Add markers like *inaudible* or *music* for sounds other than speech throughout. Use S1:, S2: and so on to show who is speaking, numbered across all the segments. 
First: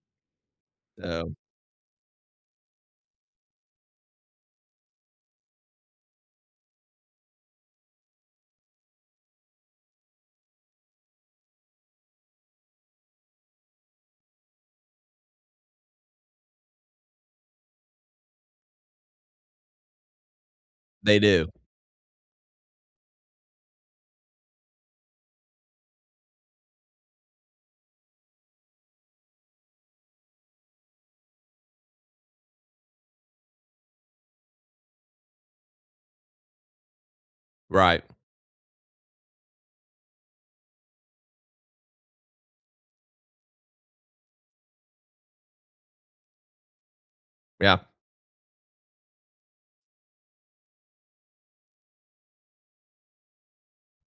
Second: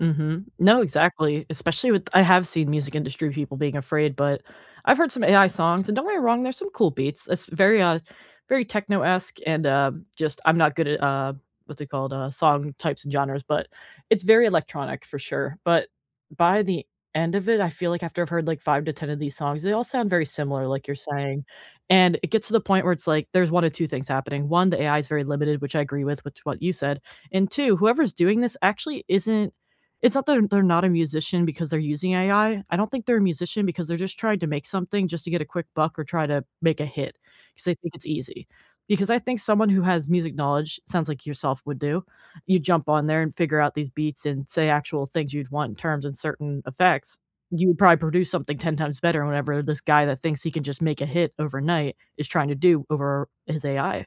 S1: Mhm. No,
S2: Um
S1: exactly. Especially with I have seen music industry people being afraid, but I've heard some AI songs, and don't get me wrong, there's some cool beats, esp very, uh, very techno-esque and, um, just I'm not good at, uh, what's it called? Uh, song types and genres, but it's very electronic for sure, but by the end of it, I feel like after I've heard, like, 5 to 10 of these songs, they all sound very similar, like you're
S2: They
S1: saying,
S2: do.
S1: and it gets to the point where it's like, there's 1 or 2 things happening. 1, the AI is very limited, which I agree with, which what you said, and 2, whoever's doing this actually isn't it's not that they're they're not a musician because they're using AI, I don't think they're a musician because they're just trying to make something just to get a quick buck or try to make a hit, 'cause they think
S2: Right.
S1: it's easy. Because I think someone who has music knowledge, sounds like yourself would do, you jump on there and figure out these beats and say actual things you'd want in terms and certain effects, you would
S2: Yeah.
S1: probably produce something 10 times better whenever this guy that thinks he can just make a hit overnight is trying to do over his AI.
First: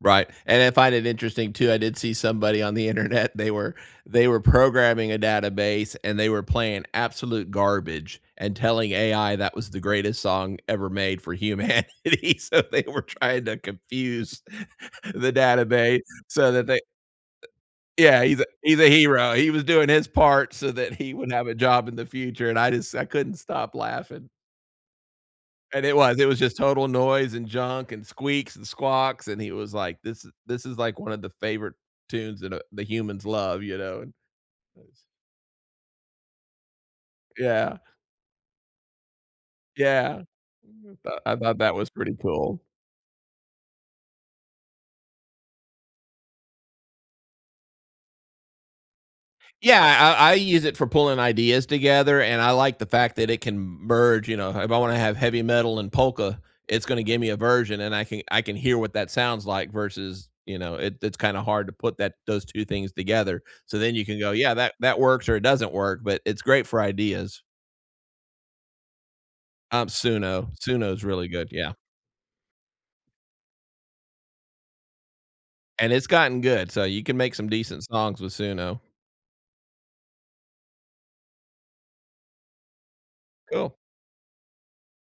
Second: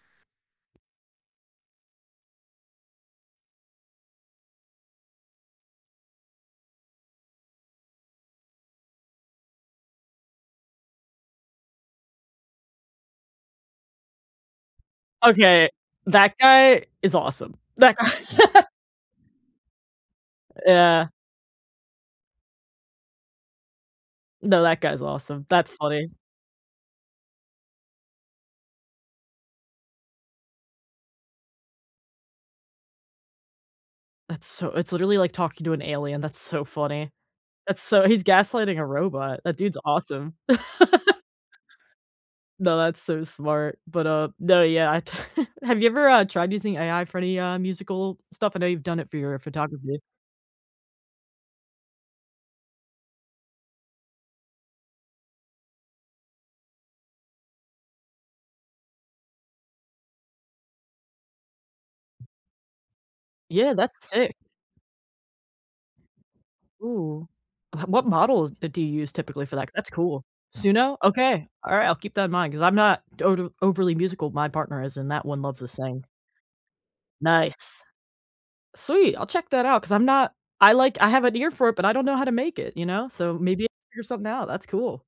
S2: Right, and I find it interesting too. I did see somebody on the internet, they were they were programming a database, and they were playing absolute garbage and telling AI that was the greatest song ever made for humanity. So they were trying to confuse *laughs* the
S1: Okay,
S2: database
S1: that
S2: so that they, uh
S1: guy is awesome. That
S2: Yeah, he's a
S1: guy *laughs*
S2: he's a hero. He was doing his part so that
S1: Yeah.
S2: he would have a job in the future, and I just I couldn't stop laughing
S1: Th that guy's awesome. That's
S2: and it
S1: funny.
S2: was. It was just total noise and junk and squeaks and squawks, and he was like, "This is This is, like, one of the favorite tunes that, uh, the humans love, you know and"
S1: That's so it's literally like talking to an alien. That's so funny.
S2: Yeah.
S1: That's so he's gaslighting a robot. That dude's
S2: Yeah.
S1: awesome. *laughs*
S2: Uh, I thought that was pretty cool.
S1: No, that's so smart, but, uh no, yeah, I t have you ever, uh, tried using AI for any, uh, musical stuff? I know you've done it for your
S2: Yeah.
S1: photography.
S2: I I I use it for pulling ideas together, and I like the fact that it can m merge, you know, ha if I wanna have heavy metal and polka, it's gonna give me a version, and I can I can hear what that sounds like versus, you know it it's kinda hard to put that those 2 things together,
S1: Yeah,
S2: so then
S1: that's
S2: you can go,
S1: sick.
S2: "Yeah, that that works or it doesn't work," but it's great for
S1: Ooh.
S2: ideas.
S1: *chuckles* What models, uh, do you use typically for that? 'Cause
S2: Um,
S1: that's cool.
S2: Suno.
S1: Suno?
S2: Suno's really good,
S1: Okay.
S2: yeah.
S1: Alright, I'll keep that in mind, 'cause I'm not total overly musical, my partner is, and that one loves to
S2: And
S1: sing.
S2: it's gotten good, so you can make some
S1: Nice.
S2: decent songs with Suno.
S1: Sweet. I'll check that out, 'cause I'm not I like I have an ear for it, but I don't know how to make it, you know? So maybe
S2: Cool.
S1: figure something out. That's cool.